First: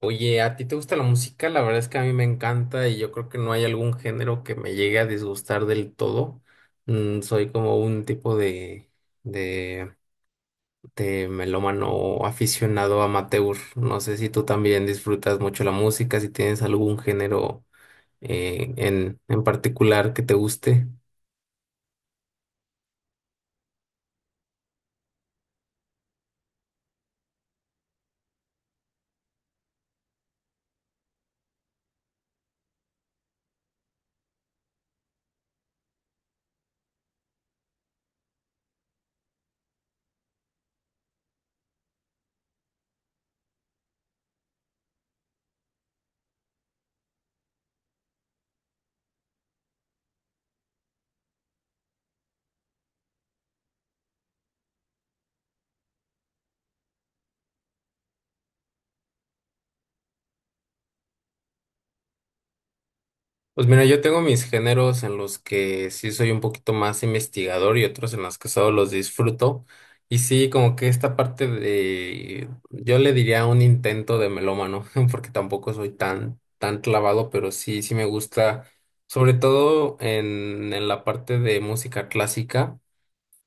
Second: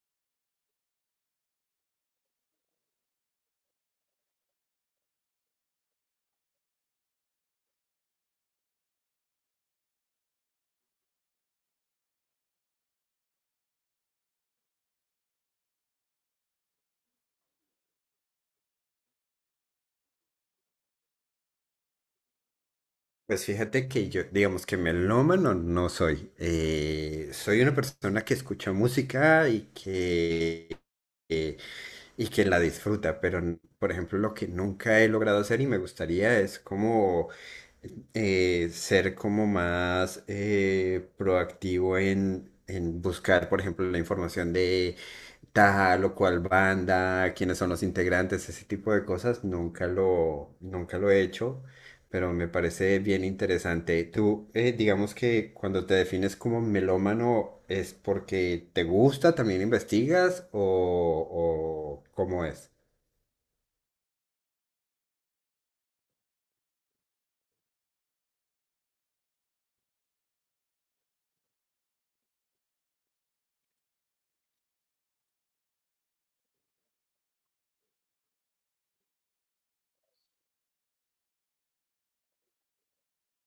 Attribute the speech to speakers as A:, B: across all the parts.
A: Oye, ¿a ti te gusta la música? La verdad es que a mí me encanta y yo creo que no hay algún género que me llegue a disgustar del todo. Soy como un tipo de, de melómano aficionado amateur. No sé si tú también disfrutas mucho la música, si tienes algún género en particular que te guste.
B: Pues fíjate que yo, digamos que melómano no soy. Soy una persona que escucha música y eh, que la disfruta, pero por ejemplo lo que nunca he logrado hacer y me gustaría es como ser como más proactivo en buscar, por ejemplo, la información de tal o cual banda, quiénes son los integrantes, ese tipo de cosas, nunca lo he hecho, pero me parece bien interesante. Tú, digamos que cuando te defines como melómano, ¿es porque te gusta, también investigas o cómo es?
A: Pues mira, yo tengo mis géneros en los que sí soy un poquito más investigador y otros en los que solo los disfruto. Y sí, como que esta parte de, yo le diría un intento de melómano, porque tampoco soy tan, tan clavado, pero sí, sí me gusta, sobre todo en la parte de música clásica.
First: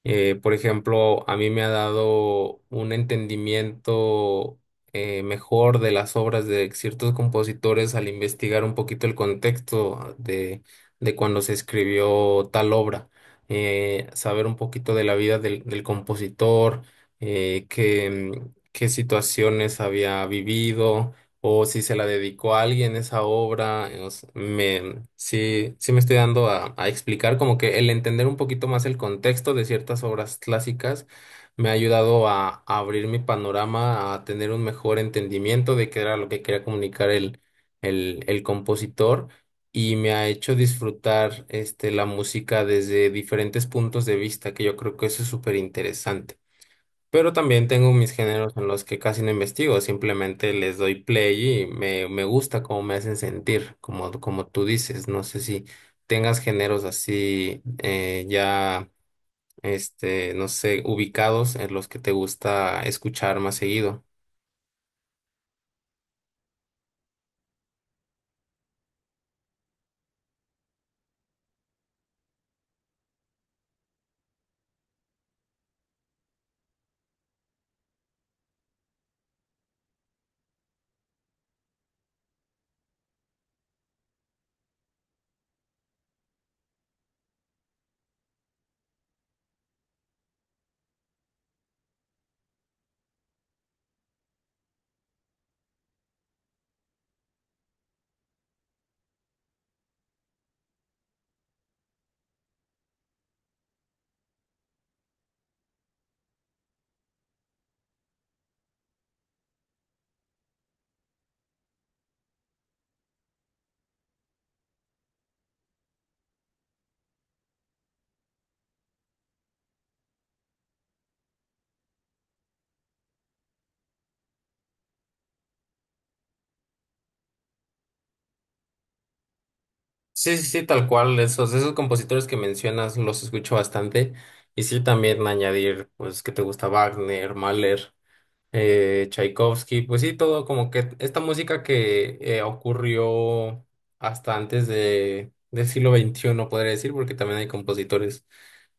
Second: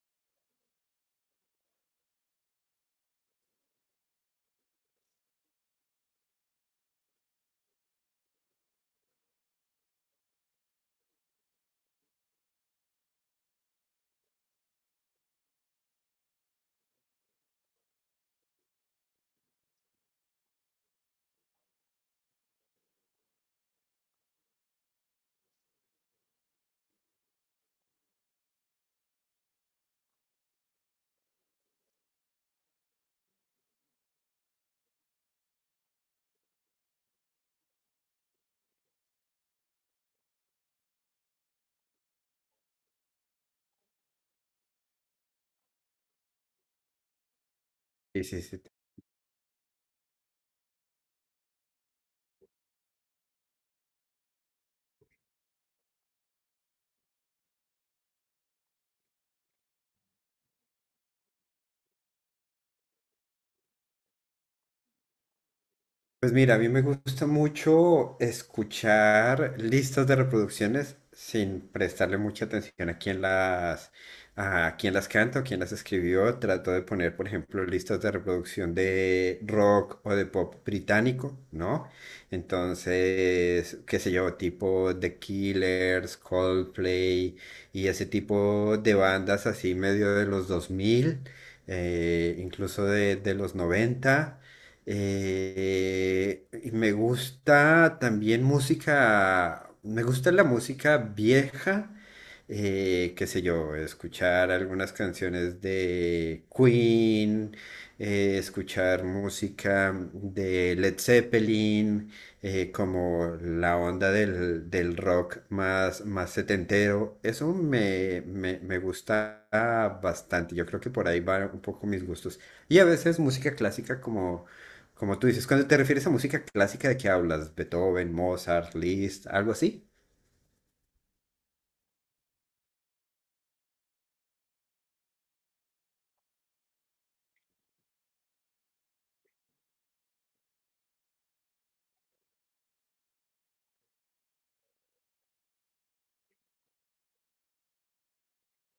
A: Por ejemplo, a mí me ha dado un entendimiento mejor de las obras de ciertos compositores al investigar un poquito el contexto de cuando se escribió tal obra. Saber un poquito de la vida del compositor, eh, qué, qué situaciones había vivido o si se la dedicó a alguien esa obra. O sea, sí, sí me estoy dando a explicar, como que el entender un poquito más el contexto de ciertas obras clásicas me ha ayudado a abrir mi panorama, a tener un mejor entendimiento de qué era lo que quería comunicar el compositor. Y me ha hecho disfrutar la música desde diferentes puntos de vista, que yo creo que eso es súper interesante. Pero también tengo mis
B: Sí, sí,
A: géneros
B: sí.
A: en los que casi no investigo, simplemente les doy play y me gusta cómo me hacen sentir, como tú dices. No sé si tengas géneros así ya, no sé, ubicados en los que te gusta escuchar más seguido.
B: Pues mira, a mí me gusta mucho escuchar listas de reproducciones sin prestarle mucha atención a a quién las canta o quién las escribió. Trato de poner, por ejemplo, listas de reproducción de rock o de pop británico, ¿no? Entonces, qué sé yo, tipo The Killers, Coldplay y ese tipo de bandas así medio de los 2000, incluso de los 90. Y me gusta también música, me gusta la música vieja, qué sé yo, escuchar algunas canciones de Queen, escuchar música de Led Zeppelin, como la onda del rock más setentero. Eso me gusta bastante. Yo creo que por ahí van un poco mis gustos. Y a veces música clásica como tú dices, cuando te refieres a música clásica, ¿de qué hablas? Beethoven, Mozart, Liszt, algo así.
A: Sí, sí, sí, tal cual. Esos compositores que mencionas los escucho bastante. Y sí, también añadir, pues, que te gusta Wagner, Mahler. Tchaikovsky, pues sí, todo como que esta música que ocurrió hasta antes del siglo XXI, podría decir, porque también hay compositores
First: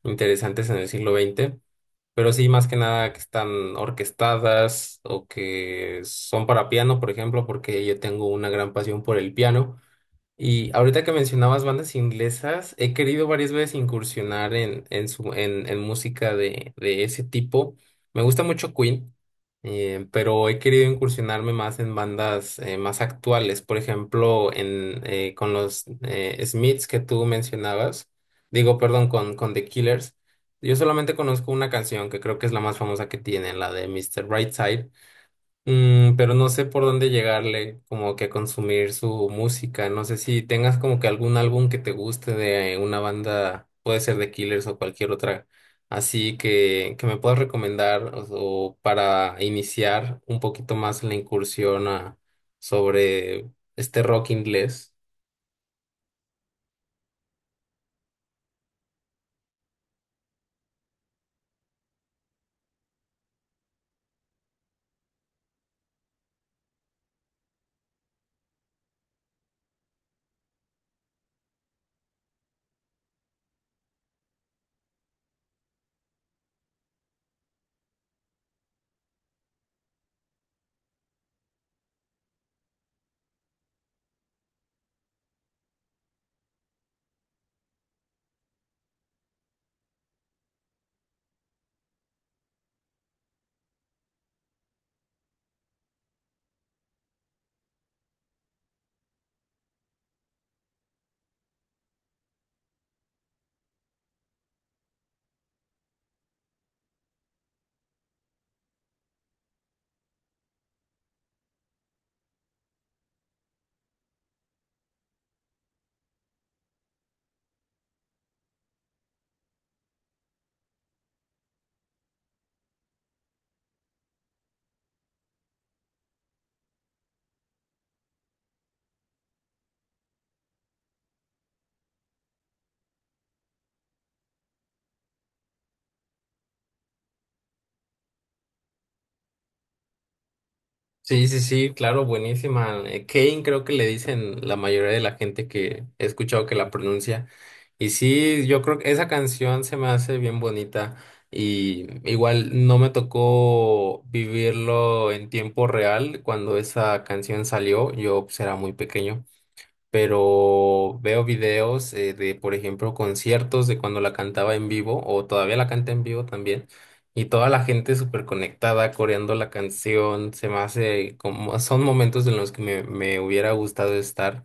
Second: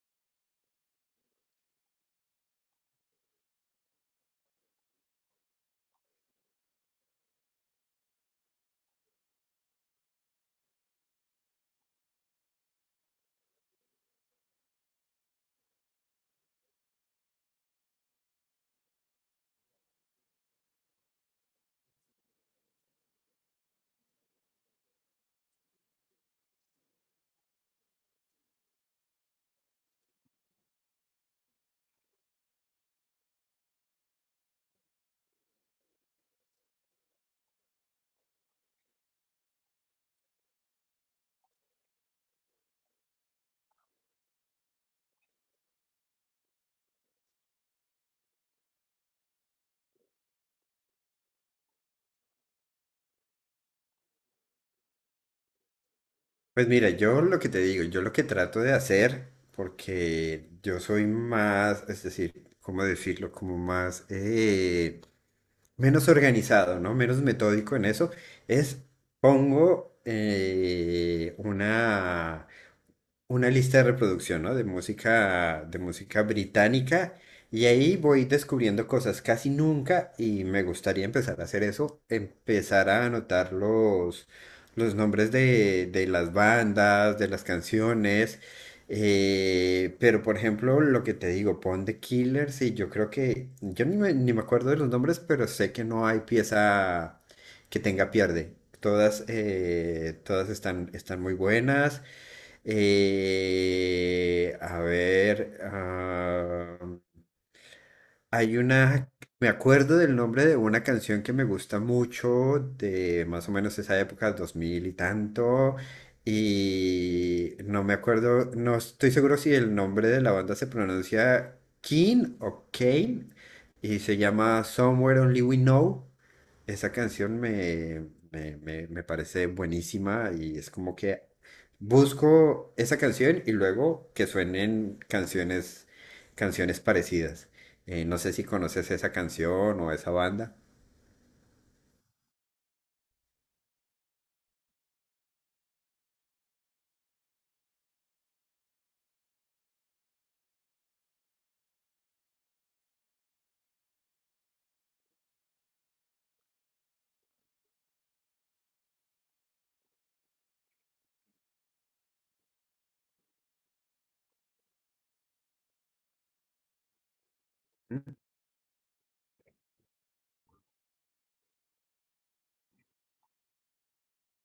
A: interesantes en el siglo XX, pero sí, más que nada que están orquestadas o que son para piano, por ejemplo, porque yo tengo una gran pasión por el piano. Y ahorita que mencionabas bandas inglesas, he querido varias veces incursionar en música de ese tipo. Me gusta mucho Queen. Pero he querido incursionarme más en bandas más actuales. Por ejemplo, con los Smiths que tú mencionabas. Digo, perdón, con The Killers. Yo solamente conozco una canción que creo que es la más famosa que tienen, la de Mister Brightside. Pero no sé por dónde llegarle, como que a consumir su música. No sé si tengas como que algún álbum que te guste de una banda, puede ser de Killers o cualquier otra, así que me puedas recomendar o para iniciar un poquito más la incursión sobre este rock inglés.
B: Pues mira, yo lo que te digo, yo lo que trato de hacer, porque yo soy más, es decir, ¿cómo decirlo? Como menos organizado, ¿no? Menos metódico en eso, es pongo eh, una, una lista de reproducción, ¿no? De música británica. Y ahí voy descubriendo cosas casi nunca y me gustaría empezar a hacer eso, empezar a anotar los nombres de las bandas, de las canciones. Pero por ejemplo, lo que te digo, pon The Killers y yo creo que, yo ni me, ni me acuerdo de los nombres, pero sé que no hay pieza que tenga pierde. Todas, todas están muy buenas. A ver, ah, hay una, Me acuerdo del nombre de una canción que me gusta mucho, de más o menos esa época, 2000 y tanto, y no me acuerdo, no estoy seguro si el nombre de la banda se pronuncia Keen o Kane, y se llama Somewhere Only We Know. Esa canción me parece buenísima y es como que busco esa canción y luego que suenen canciones parecidas. No sé si conoces esa canción o esa banda.
A: Sí, sí, sí, claro, buenísima. Kane creo que le dicen la mayoría de la gente que he escuchado que la pronuncia. Y sí, yo creo que esa canción se me hace bien bonita. Y igual no me tocó vivirlo en tiempo real cuando esa canción salió. Yo pues, era muy pequeño, pero veo videos de, por ejemplo, conciertos de cuando la cantaba en vivo o todavía la canta en vivo también. Y toda la gente súper conectada, coreando la canción, se me hace como, son momentos en los que me hubiera gustado estar.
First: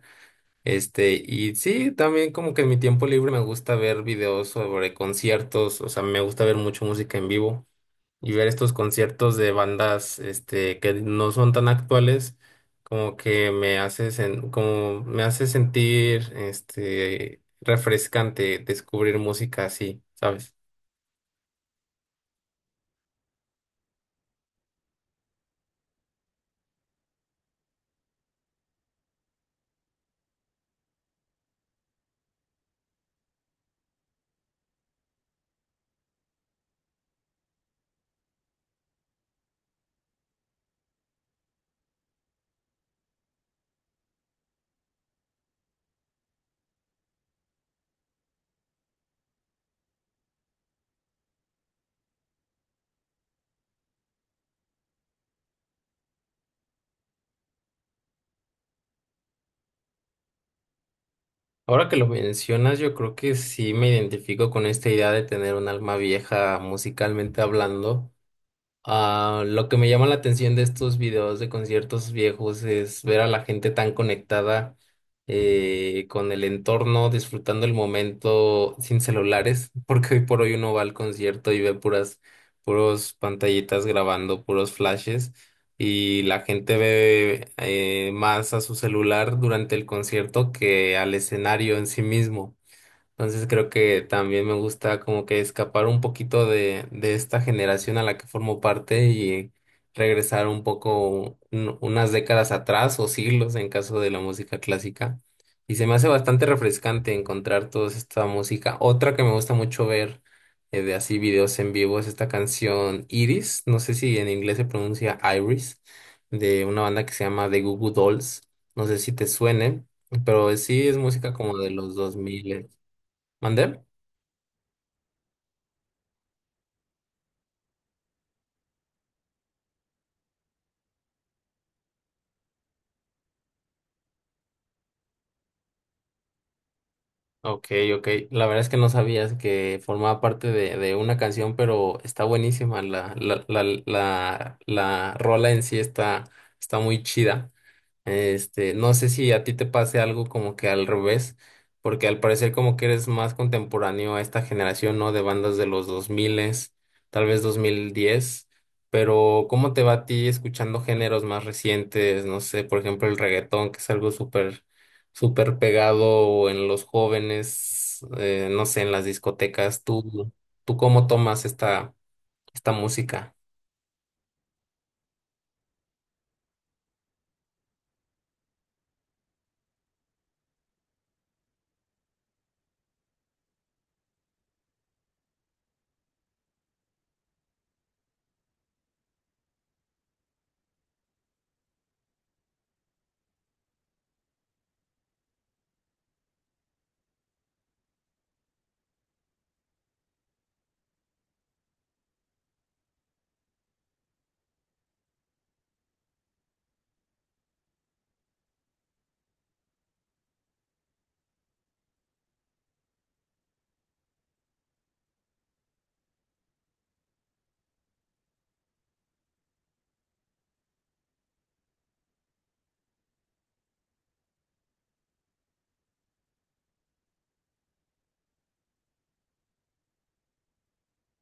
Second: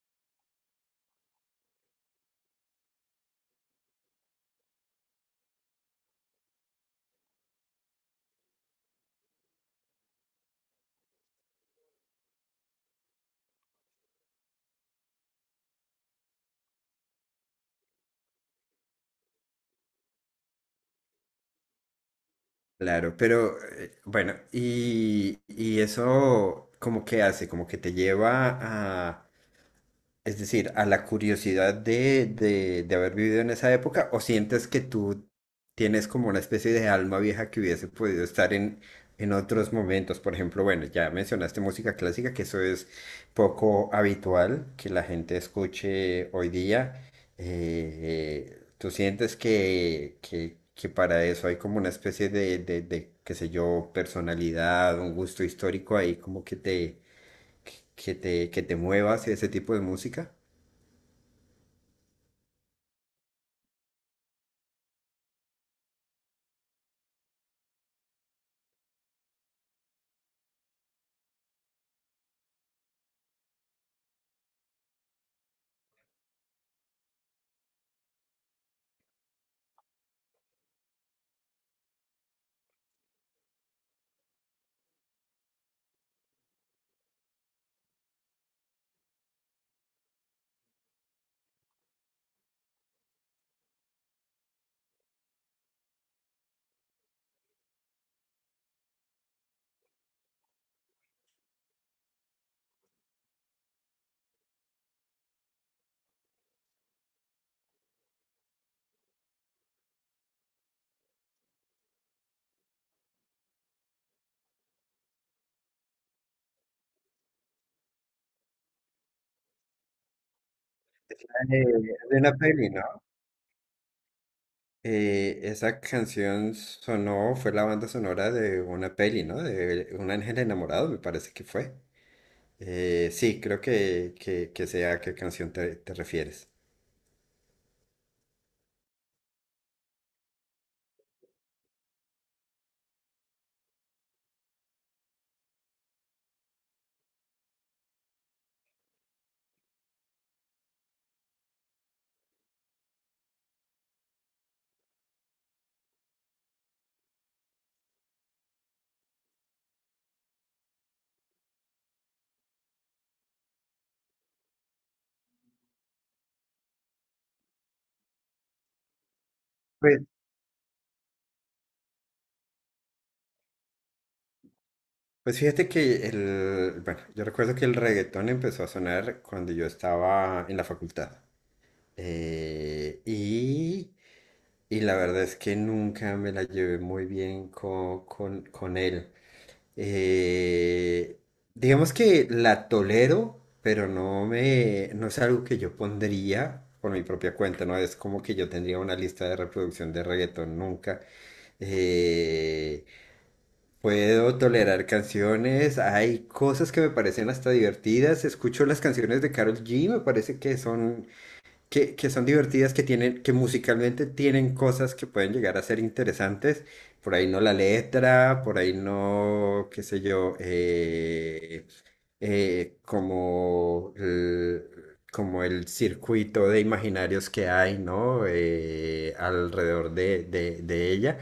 A: Y sí, también como que en mi tiempo libre me gusta ver videos sobre conciertos, o sea, me gusta ver mucho música en vivo y ver estos conciertos de bandas que no son tan actuales como me hace sentir refrescante descubrir música así, ¿sabes?
B: Claro, pero bueno, y eso como que hace, como que te lleva es decir, a la curiosidad de haber vivido en esa época, o sientes que tú tienes como una especie de alma vieja que hubiese podido estar en otros momentos. Por ejemplo, bueno, ya mencionaste música clásica, que eso es poco habitual que la gente escuche hoy día. ¿Tú sientes que para eso hay como una especie qué sé yo, personalidad, un gusto histórico ahí como que que te muevas y ese tipo de música?
A: Ahora que lo mencionas, yo creo que sí me identifico con esta idea de tener un alma vieja musicalmente hablando. Ah, lo que me llama la atención de estos videos de conciertos viejos es ver a la gente tan conectada con el entorno, disfrutando el momento sin celulares, porque hoy por hoy uno va al concierto y ve puros pantallitas grabando, puros flashes, y la gente ve más a su celular durante el concierto que al escenario en sí mismo. Entonces creo que también me gusta como que escapar un poquito de esta generación a la que formo parte y regresar un poco unas décadas atrás o siglos en caso de la música clásica. Y se me hace bastante refrescante encontrar toda esta música. Otra que me gusta mucho ver de así videos en vivo es esta canción Iris, no sé si en inglés se pronuncia Iris, de una banda que se llama The Goo Goo Dolls. No sé si te suene, pero sí es música como
B: Eh,
A: de los dos
B: de una
A: mil.
B: peli, ¿no?
A: ¿Mandé?
B: Esa canción sonó, fue la banda sonora de una peli, ¿no? De Un ángel enamorado, me parece que fue. Sí, creo que sé a qué canción te refieres.
A: Ok, ok. La verdad es que no sabías que formaba parte de una canción, pero está buenísima. La rola en sí está muy chida. No sé si a ti te pase algo como que al revés, porque al parecer como que eres más contemporáneo a esta generación, ¿no? De bandas de los 2000, tal vez 2010. Pero ¿cómo te va a ti escuchando géneros más recientes? No sé, por ejemplo, el reggaetón, que es algo súper súper pegado en los jóvenes, no sé, en las discotecas.
B: Pues,
A: ¿Tú cómo tomas esta música?
B: pues fíjate que el, bueno, yo recuerdo que el reggaetón empezó a sonar cuando yo estaba en la facultad. Eh, y, y la verdad es que nunca me la llevé muy bien con él. Eh, digamos que la tolero, pero no me, no es algo que yo pondría por mi propia cuenta, no es como que yo tendría una lista de reproducción de reggaetón nunca. Eh, Puedo tolerar canciones, hay cosas que me parecen hasta divertidas, escucho las canciones de Karol G, me parece que que son divertidas, que tienen, que musicalmente tienen cosas que pueden llegar a ser interesantes. Por ahí no la letra, por ahí no, qué sé yo, eh, como el, como el circuito de imaginarios que hay, ¿no? Alrededor de ella.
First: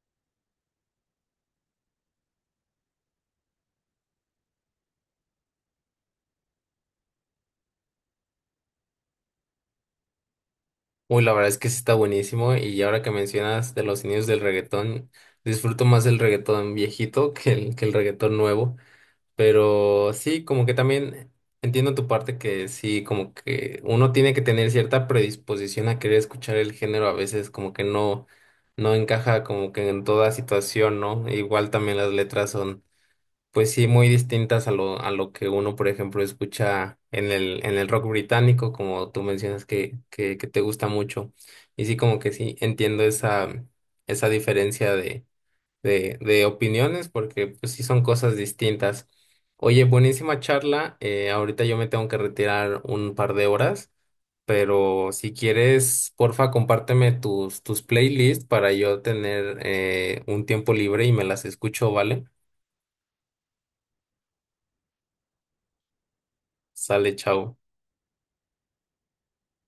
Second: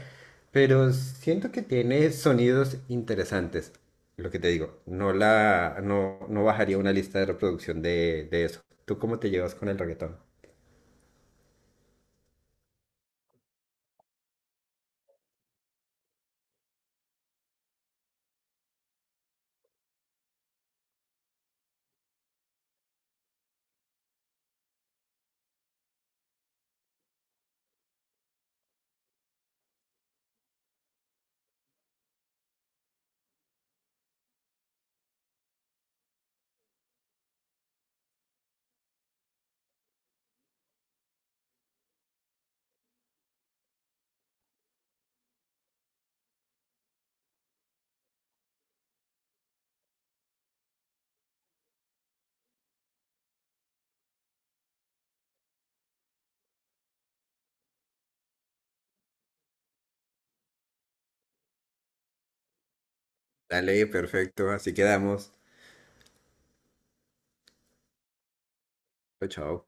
B: Pero siento que tiene sonidos interesantes. Lo que te digo, no la, no, no bajaría una lista de reproducción de eso. ¿Tú cómo te llevas con el reggaetón?
A: Uy, la verdad es que sí está buenísimo y ahora que mencionas de los inicios del reggaetón, disfruto más el reggaetón viejito que el reggaetón nuevo, pero sí, como que también entiendo tu parte que sí, como que uno tiene que tener cierta predisposición a querer escuchar el género, a veces como que no, no encaja como que en toda situación, ¿no? Igual también las letras son. Pues sí, muy distintas a lo que uno, por ejemplo, escucha en el rock británico, como tú mencionas que te gusta mucho. Y sí, como que sí, entiendo esa diferencia de opiniones, porque pues sí son cosas distintas. Oye, buenísima charla. Ahorita yo me tengo que retirar un par de horas, pero si quieres, porfa, compárteme tus playlists para yo tener un tiempo libre y me las escucho, ¿vale?
B: Dale, perfecto. Así quedamos.
A: Sale, chao.
B: Chao, chao.